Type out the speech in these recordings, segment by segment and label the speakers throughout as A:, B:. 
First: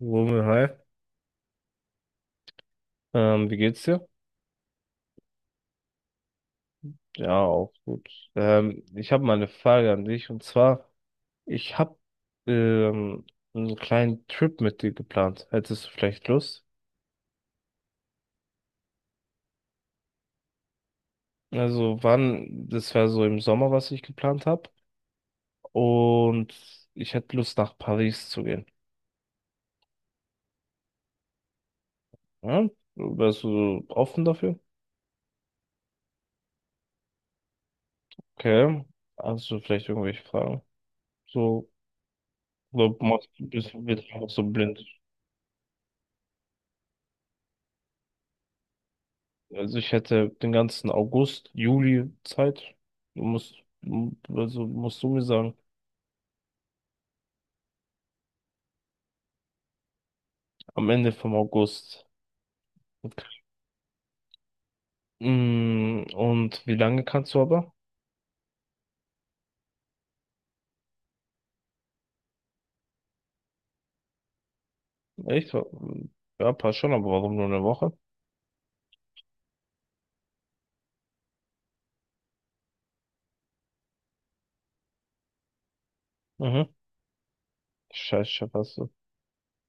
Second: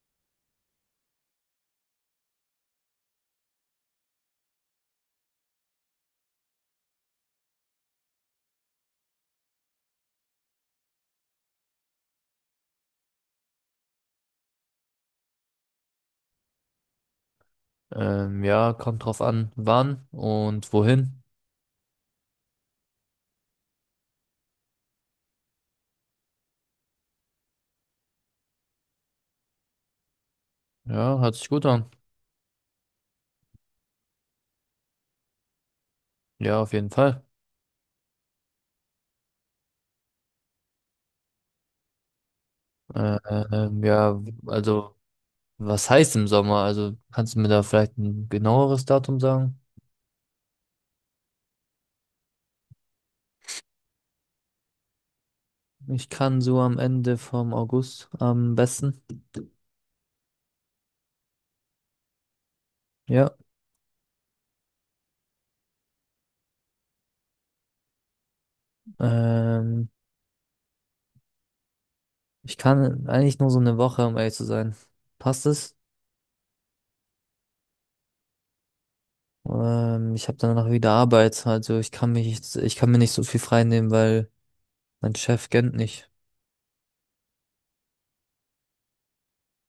A: Rummel, hi. Wie geht's dir? Ja, auch gut. Ich habe mal eine Frage an dich, und zwar, ich habe ähm, einen kleinen Trip mit dir geplant. Hättest du vielleicht Lust?
B: Ja, kommt drauf an, wann und wohin.
A: Also wann, das wäre so im Sommer, was ich geplant habe. Und ich hätte Lust, nach Paris zu gehen.
B: Ja, hört sich gut an.
A: Ja? Wärst du offen dafür?
B: Ja, auf jeden Fall.
A: Okay. Hast du vielleicht irgendwelche Fragen? So, oder
B: Äh,
A: machst du bist
B: ähm,
A: bist du
B: ja,
A: einfach so blind?
B: also, Was heißt im Sommer? Also, kannst du mir da vielleicht ein genaueres Datum sagen?
A: Also ich hätte den ganzen August, Juli Zeit. Du musst, also musst du mir sagen,
B: Ich kann so am Ende vom August am besten.
A: am Ende vom August.
B: Ja,
A: Und wie lange kannst du aber?
B: ähm, ich kann eigentlich nur so eine Woche, um ehrlich zu sein. Passt
A: Echt?
B: es?
A: Ja, passt schon, aber warum nur eine Woche?
B: Ich habe danach wieder Arbeit, also ich kann mir nicht so viel frei nehmen, weil mein Chef kennt nicht.
A: Mhm. Scheiße, passt so.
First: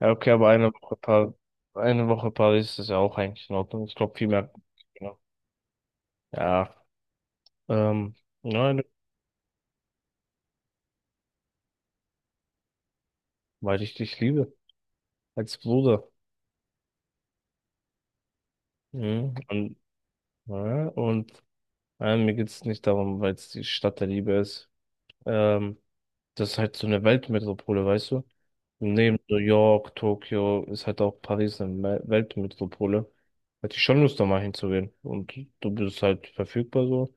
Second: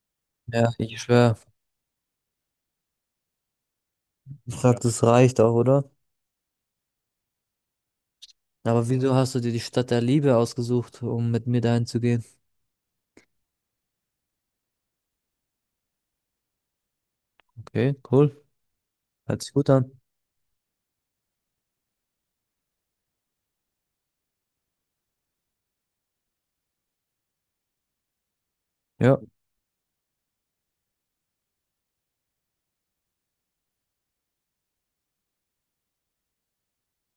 A: Ja, okay, aber
B: Ja, ich schwöre.
A: Eine Woche Paris ist ja auch eigentlich in Ordnung. Ich glaube, viel mehr.
B: Ich glaube, das
A: Genau.
B: reicht auch, oder?
A: Ja, ähm, nein,
B: Aber wieso hast du dir die Stadt der Liebe ausgesucht, um mit mir dahin zu gehen?
A: weil ich dich liebe. Als Bruder.
B: Okay, cool.
A: Mhm.
B: Hört sich gut an.
A: Ja. Mir geht es nicht darum, weil es die Stadt der Liebe ist. Ähm, Das ist halt so eine Weltmetropole, weißt du? Neben
B: Ja,
A: New York, Tokio ist halt auch Paris eine Weltmetropole. Hätte ich schon Lust, da mal hinzugehen. Und du bist halt verfügbar so.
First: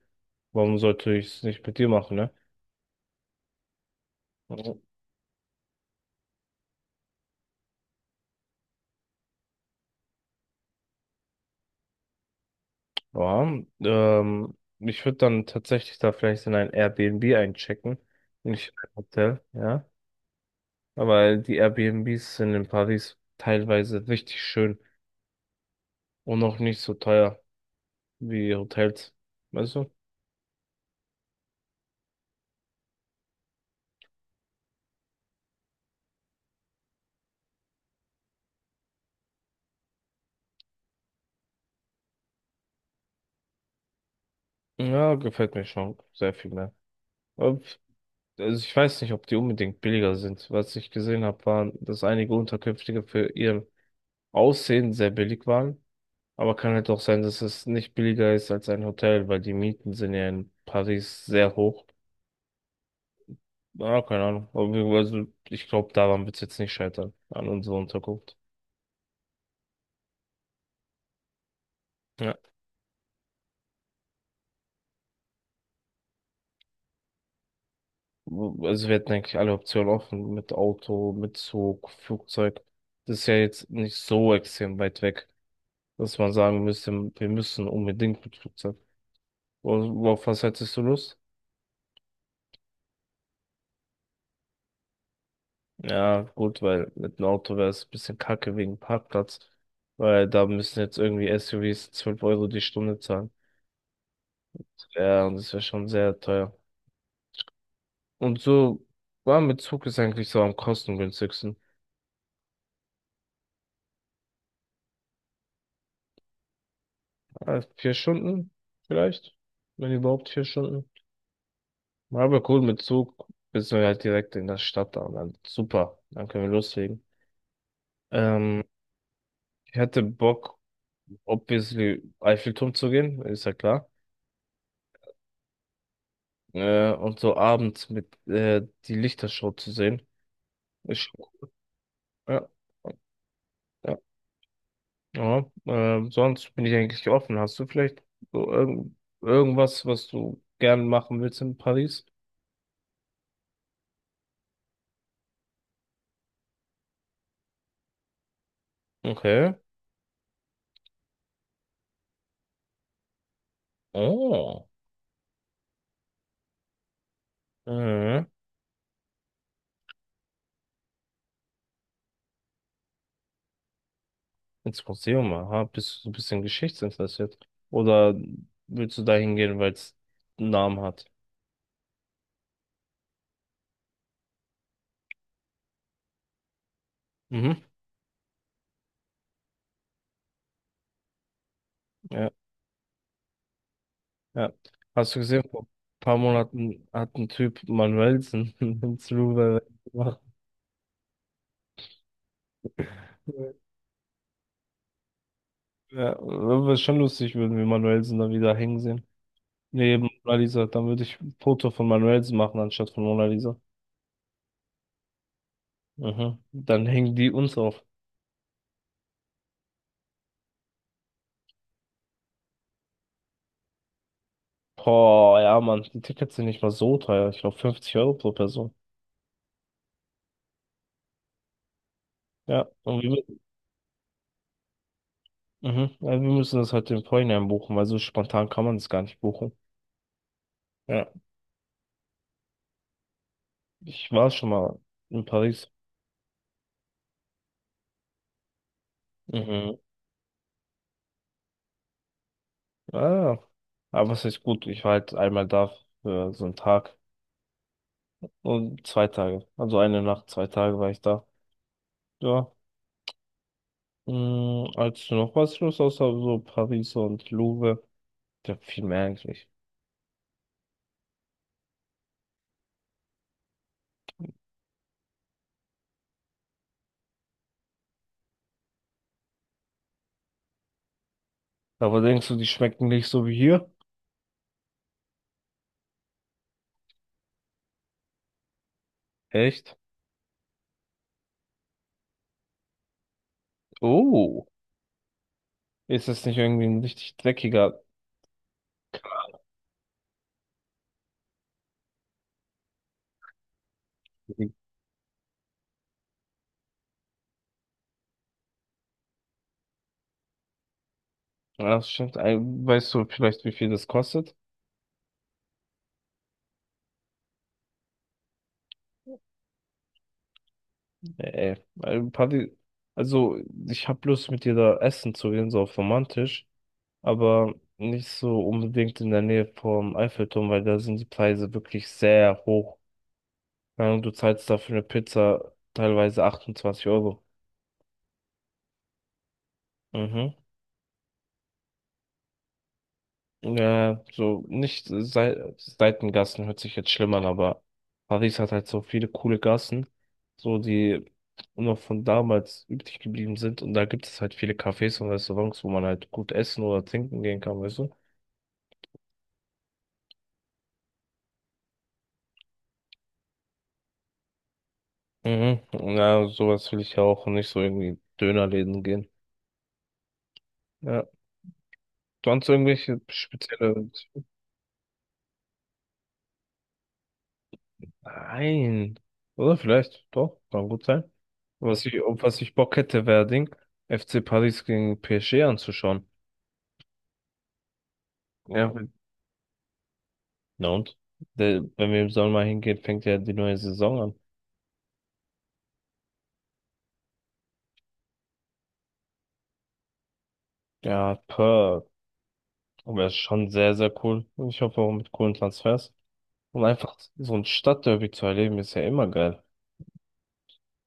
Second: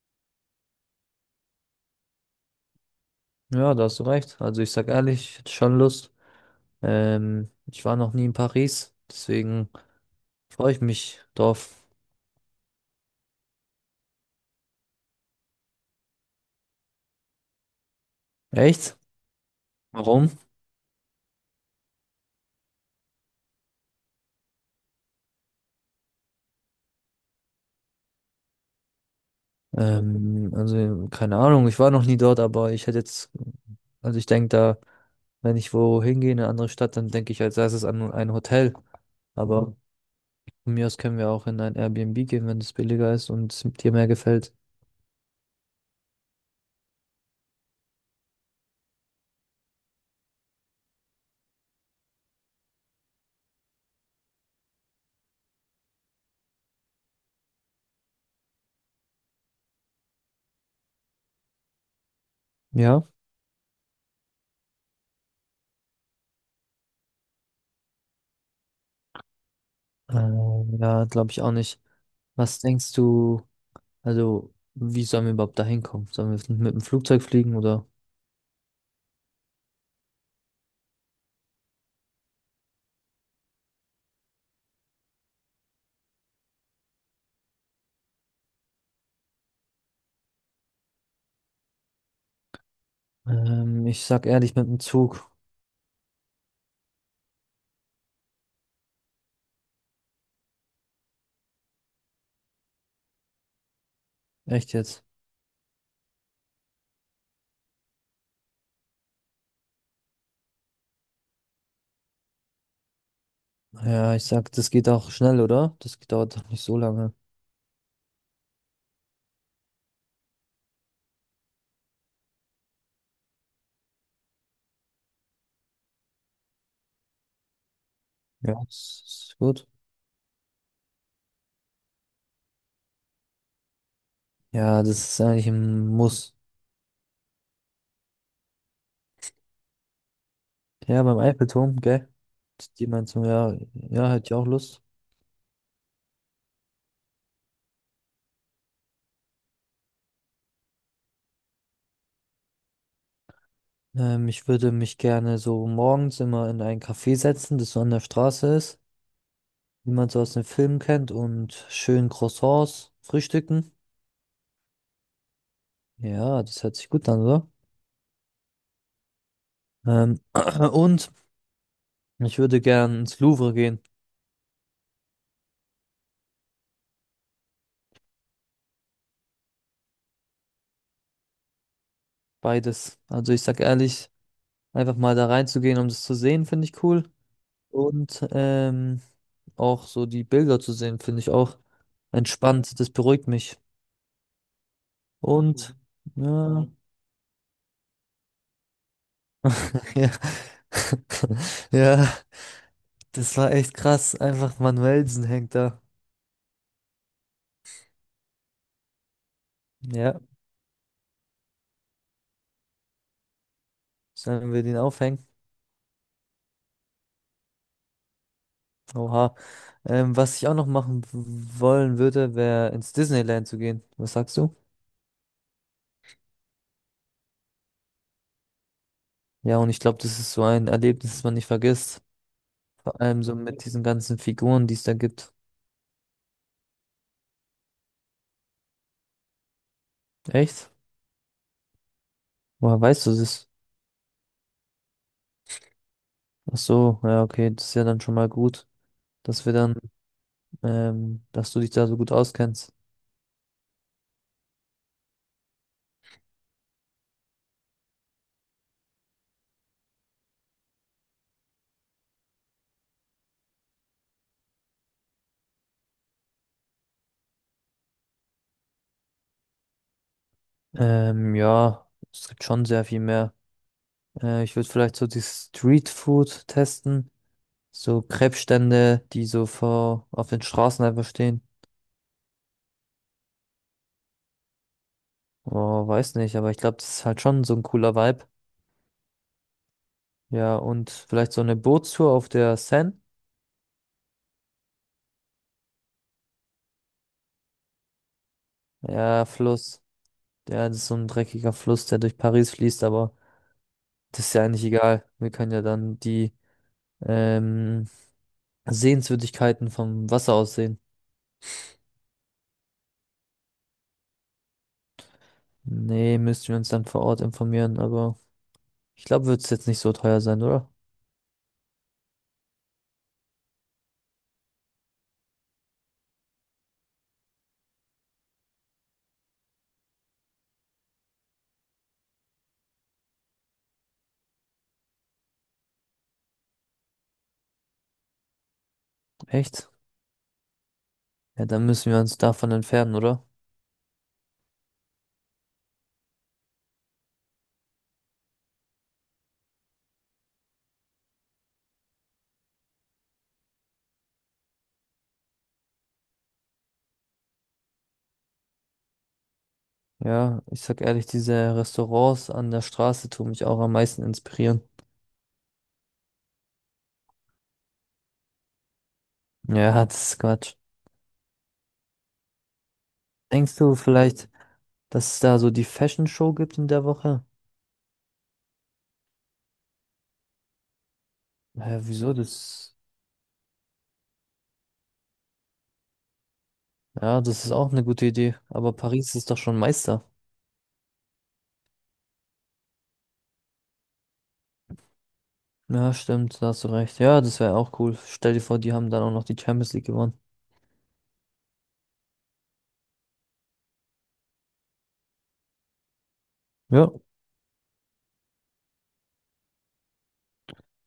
A: Warum sollte ich es nicht mit dir machen, ne?
B: ja, da hast du recht. Also ich
A: Mhm.
B: sag ehrlich, ich hätte schon Lust. Ich war noch nie in Paris, deswegen freue ich mich drauf.
A: Ja, ich würde dann tatsächlich da vielleicht in ein Airbnb einchecken, nicht in ein
B: Echt?
A: Hotel, ja.
B: Warum?
A: Aber die Airbnbs sind in Paris teilweise richtig schön und auch nicht so teuer wie Hotels. Weißt du?
B: Also keine Ahnung, ich war noch nie dort, aber ich hätte jetzt, also ich denke da, wenn ich wohin gehe, in eine andere Stadt, dann denke ich als Erstes an ein Hotel. Mhm. Aber von mir aus können wir auch in ein Airbnb gehen, wenn es billiger ist und es dir mehr gefällt.
A: Ja, gefällt mir schon sehr viel mehr. Ob- Also ich weiß nicht, ob die unbedingt billiger sind. Was ich gesehen habe, waren, dass einige Unterkünfte für ihr Aussehen sehr billig waren. Aber kann halt auch sein, dass es nicht billiger ist als ein Hotel, weil die Mieten sind ja in Paris sehr hoch.
B: Ja?
A: Ja, keine Ahnung. Also ich glaube, daran wird es jetzt nicht scheitern, an unserer Unterkunft.
B: Ja, Glaube ich auch nicht.
A: Ja.
B: Was denkst du, also wie sollen wir überhaupt da hinkommen? Sollen wir mit dem Flugzeug fliegen oder?
A: Also wir hätten eigentlich alle Optionen offen mit Auto, mit Zug, Flugzeug. Das ist ja jetzt nicht so extrem weit weg, dass man sagen müsste, wir müssen unbedingt mit Flugzeug. Worauf was hättest du Lust?
B: Ich sag ehrlich, mit dem Zug.
A: Ja, gut, weil mit einem Auto wäre es ein bisschen kacke wegen Parkplatz, weil da müssen jetzt irgendwie SUVs 12 € die Stunde zahlen.
B: Echt jetzt?
A: Ja, und das wäre schon sehr teuer. Und so, war mit Zug ist eigentlich so am kostengünstigsten.
B: Ja, ich sag, das geht auch schnell, oder? Das dauert doch nicht so lange.
A: 4 Stunden vielleicht, wenn überhaupt 4 Stunden. Ja, aber cool, mit Zug bist du halt direkt in der Stadt da und dann super, dann können wir loslegen.
B: Ja,
A: Ähm,
B: das ist gut.
A: Ich hätte Bock, obviously Eiffelturm zu gehen, ist ja klar.
B: Ja, das ist eigentlich ein Muss.
A: Und so abends mit die Lichtershow zu sehen.
B: Ja,
A: Ich,
B: beim Eiffelturm, gell?
A: ja,
B: Die meinst du, ja,
A: ja,
B: ja, hätte ich auch Lust.
A: ja. Sonst bin ich eigentlich offen. Hast du vielleicht so irgendwas, was du gern machen willst in Paris?
B: Ich würde mich gerne so morgens immer in ein Café setzen, das so an der Straße ist,
A: Okay.
B: wie man so aus den Filmen kennt, und schön Croissants frühstücken.
A: Oh.
B: Ja, das hört sich gut an, oder?
A: Mhm.
B: Ähm, und ich würde gern ins Louvre gehen.
A: Ins Museum, aha, bist du so ein bisschen geschichtsinteressiert? Oder willst du da hingehen, weil es einen Namen hat?
B: Beides. Also ich sag ehrlich, einfach mal da reinzugehen, um das zu sehen, finde ich cool.
A: Mhm.
B: Und auch so die Bilder zu sehen, finde ich auch
A: Ja,
B: entspannt. Das beruhigt mich.
A: ja. Hast du gesehen, vor ein
B: Und
A: paar
B: mhm,
A: Monaten hat ein Typ Manuelsen ins Louvre
B: ja,
A: gemacht.
B: ja, ja. Das war echt krass. Einfach Manuelsen hängt da.
A: Ja, wäre schon lustig, würden wir Manuelsen da wieder hängen sehen. Neben
B: Ja,
A: Mona Lisa, dann würde ich ein Foto von Manuelsen machen, anstatt von Mona Lisa.
B: sollen wir den aufhängen?
A: Mhm. Dann hängen die uns auf.
B: Oha. Was ich auch noch wollen würde, wäre ins Disneyland zu gehen. Was sagst du?
A: Boah, ja, Mann, die Tickets sind nicht mal so teuer. Ich glaube, 50 € pro Person.
B: Ja, und ich glaube, das ist so ein Erlebnis, das man nicht vergisst.
A: Ja.
B: Vor
A: und
B: allem
A: wir
B: so mit diesen ganzen Figuren, die es da gibt.
A: Mhm. Ja, wir müssen das halt im Vorhinein buchen, weil so spontan kann man das gar nicht buchen.
B: Echt?
A: Ja,
B: Woher weißt du das?
A: ich war schon mal in Paris.
B: Ach so, ja, okay, das ist ja dann schon mal gut, dass wir dann,
A: Mhm.
B: dass du dich da so gut auskennst.
A: Ah, ja, aber was heißt gut? Ich war halt einmal da für so einen Tag und zwei Tage. Also eine Nacht, zwei Tage war ich da. Ja, als noch was los, außer so Paris und Louvre. Ja, viel mehr eigentlich.
B: Ähm, ja, Es gibt schon sehr viel mehr. Ich würde vielleicht so die Street Food testen. So Krebsstände, die so vor auf den Straßen einfach stehen.
A: Aber denkst du, die schmecken nicht so wie hier?
B: Oh, weiß nicht, aber ich glaube, das ist halt schon so ein cooler Vibe.
A: Echt?
B: Ja, und vielleicht so eine Bootstour auf der Seine.
A: Oh, ist das nicht irgendwie ein richtig dreckiger?
B: Ja, Fluss. Ja, das ist so ein dreckiger Fluss, der durch Paris fließt, aber das ist ja eigentlich egal. Wir können ja dann die ähm, Sehenswürdigkeiten vom Wasser aus sehen.
A: Ja, das stimmt. Weißt du vielleicht, wie viel das kostet?
B: Nee, müssten wir uns dann vor Ort informieren, aber ich glaube, wird es jetzt nicht so teuer sein, oder?
A: Nee, also Paris, also ich hab Lust mit dir da essen zu gehen, so auf romantisch, aber nicht so unbedingt in der Nähe vom Eiffelturm, weil da sind die Preise wirklich sehr hoch. Keine Ahnung, du zahlst da für eine Pizza teilweise 28 Euro.
B: Echt?
A: Mhm.
B: Ja, dann müssen wir uns davon entfernen, oder?
A: Ja, so nicht Seitengassen hört sich jetzt schlimm an, aber Paris hat halt so viele coole Gassen, so die noch von damals übrig geblieben sind und da gibt es halt viele Cafés und Restaurants, wo man halt gut essen oder trinken gehen kann, weißt du?
B: Ja, ich sag ehrlich, diese Restaurants an der Straße tun mich auch am meisten inspirieren.
A: Mhm. Ja, sowas will ich ja auch und nicht so irgendwie Dönerläden gehen.
B: Ja, das ist Quatsch.
A: Ja. Sonst irgendwelche
B: Denkst du
A: spezielle.
B: vielleicht, dass es da so die Fashion Show gibt in der Woche?
A: Nein. Oder vielleicht, doch, kann gut sein.
B: Hä, wieso
A: Auf was ich
B: das?
A: Bock hätte, wäre Ding, FC Paris gegen PSG anzuschauen.
B: Ja, das ist auch eine gute Idee.
A: Ja,
B: Aber Paris ist doch schon Meister.
A: na und? Wenn wir im Sommer hingehen, fängt ja die neue Saison an.
B: Ja, stimmt, da hast du recht. Ja, das wäre auch cool. Stell dir vor, die haben dann auch noch die Champions League gewonnen.
A: Ja, Perth. Aber es ist schon sehr, sehr cool. Und ich hoffe auch mit coolen Transfers. Und
B: Ja.
A: einfach so ein Stadtderby zu erleben, ist ja immer geil.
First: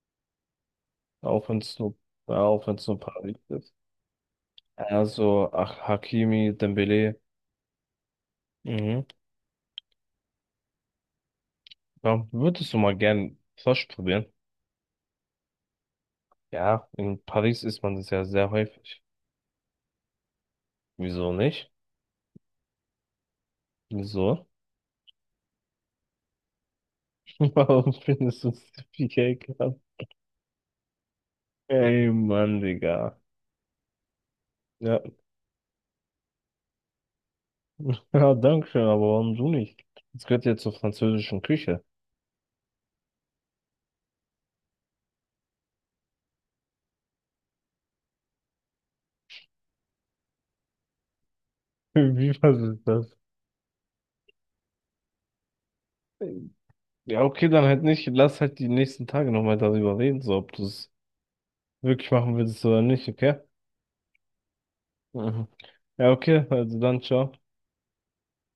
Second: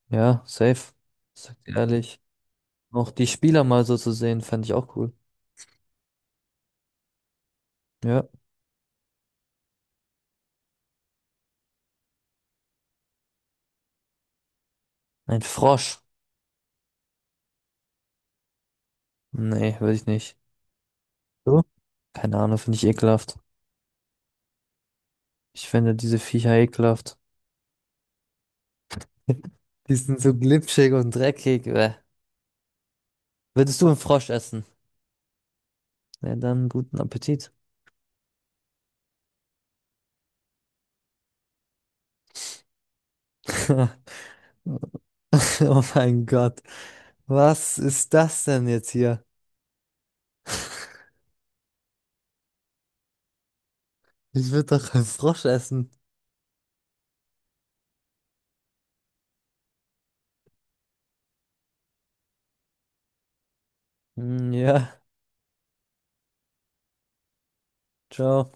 B: Ja, safe. Ich
A: Auch wenn
B: sag
A: es
B: dir
A: nur,
B: ehrlich.
A: Ja, auch wenn es nur
B: Auch die
A: Paris
B: Spieler
A: ist.
B: mal so zu sehen, fand ich auch cool.
A: Also, ach, Hakimi, Dembele.
B: Ja.
A: Mhm. Ja, würdest du mal gern Frosch probieren?
B: Ein Frosch.
A: Ja, in Paris isst man das ja sehr häufig.
B: Nee, würde ich nicht.
A: Wieso
B: Du?
A: nicht?
B: Keine Ahnung, finde ich ekelhaft.
A: Wieso?
B: Ich finde diese Viecher ekelhaft.
A: Warum findest du es so viel Geld gehabt?
B: Die sind so glitschig und dreckig. Bäh.
A: Ey, Mann, Digga.
B: Würdest du einen Frosch essen?
A: Ja,
B: Ja, dann guten Appetit.
A: ja, danke schön, aber warum du nicht? Es gehört ja zur französischen Küche.
B: Oh mein Gott. Was ist das denn jetzt hier?
A: Wie was ist das?
B: Ich würde doch einen Frosch essen.
A: Ja, okay, dann halt nicht. Lass halt die nächsten Tage nochmal darüber reden, so ob du es wirklich machen willst oder nicht, okay?
B: Hm, ja,
A: Mhm. Ja, okay, also dann, ciao.
B: ciao.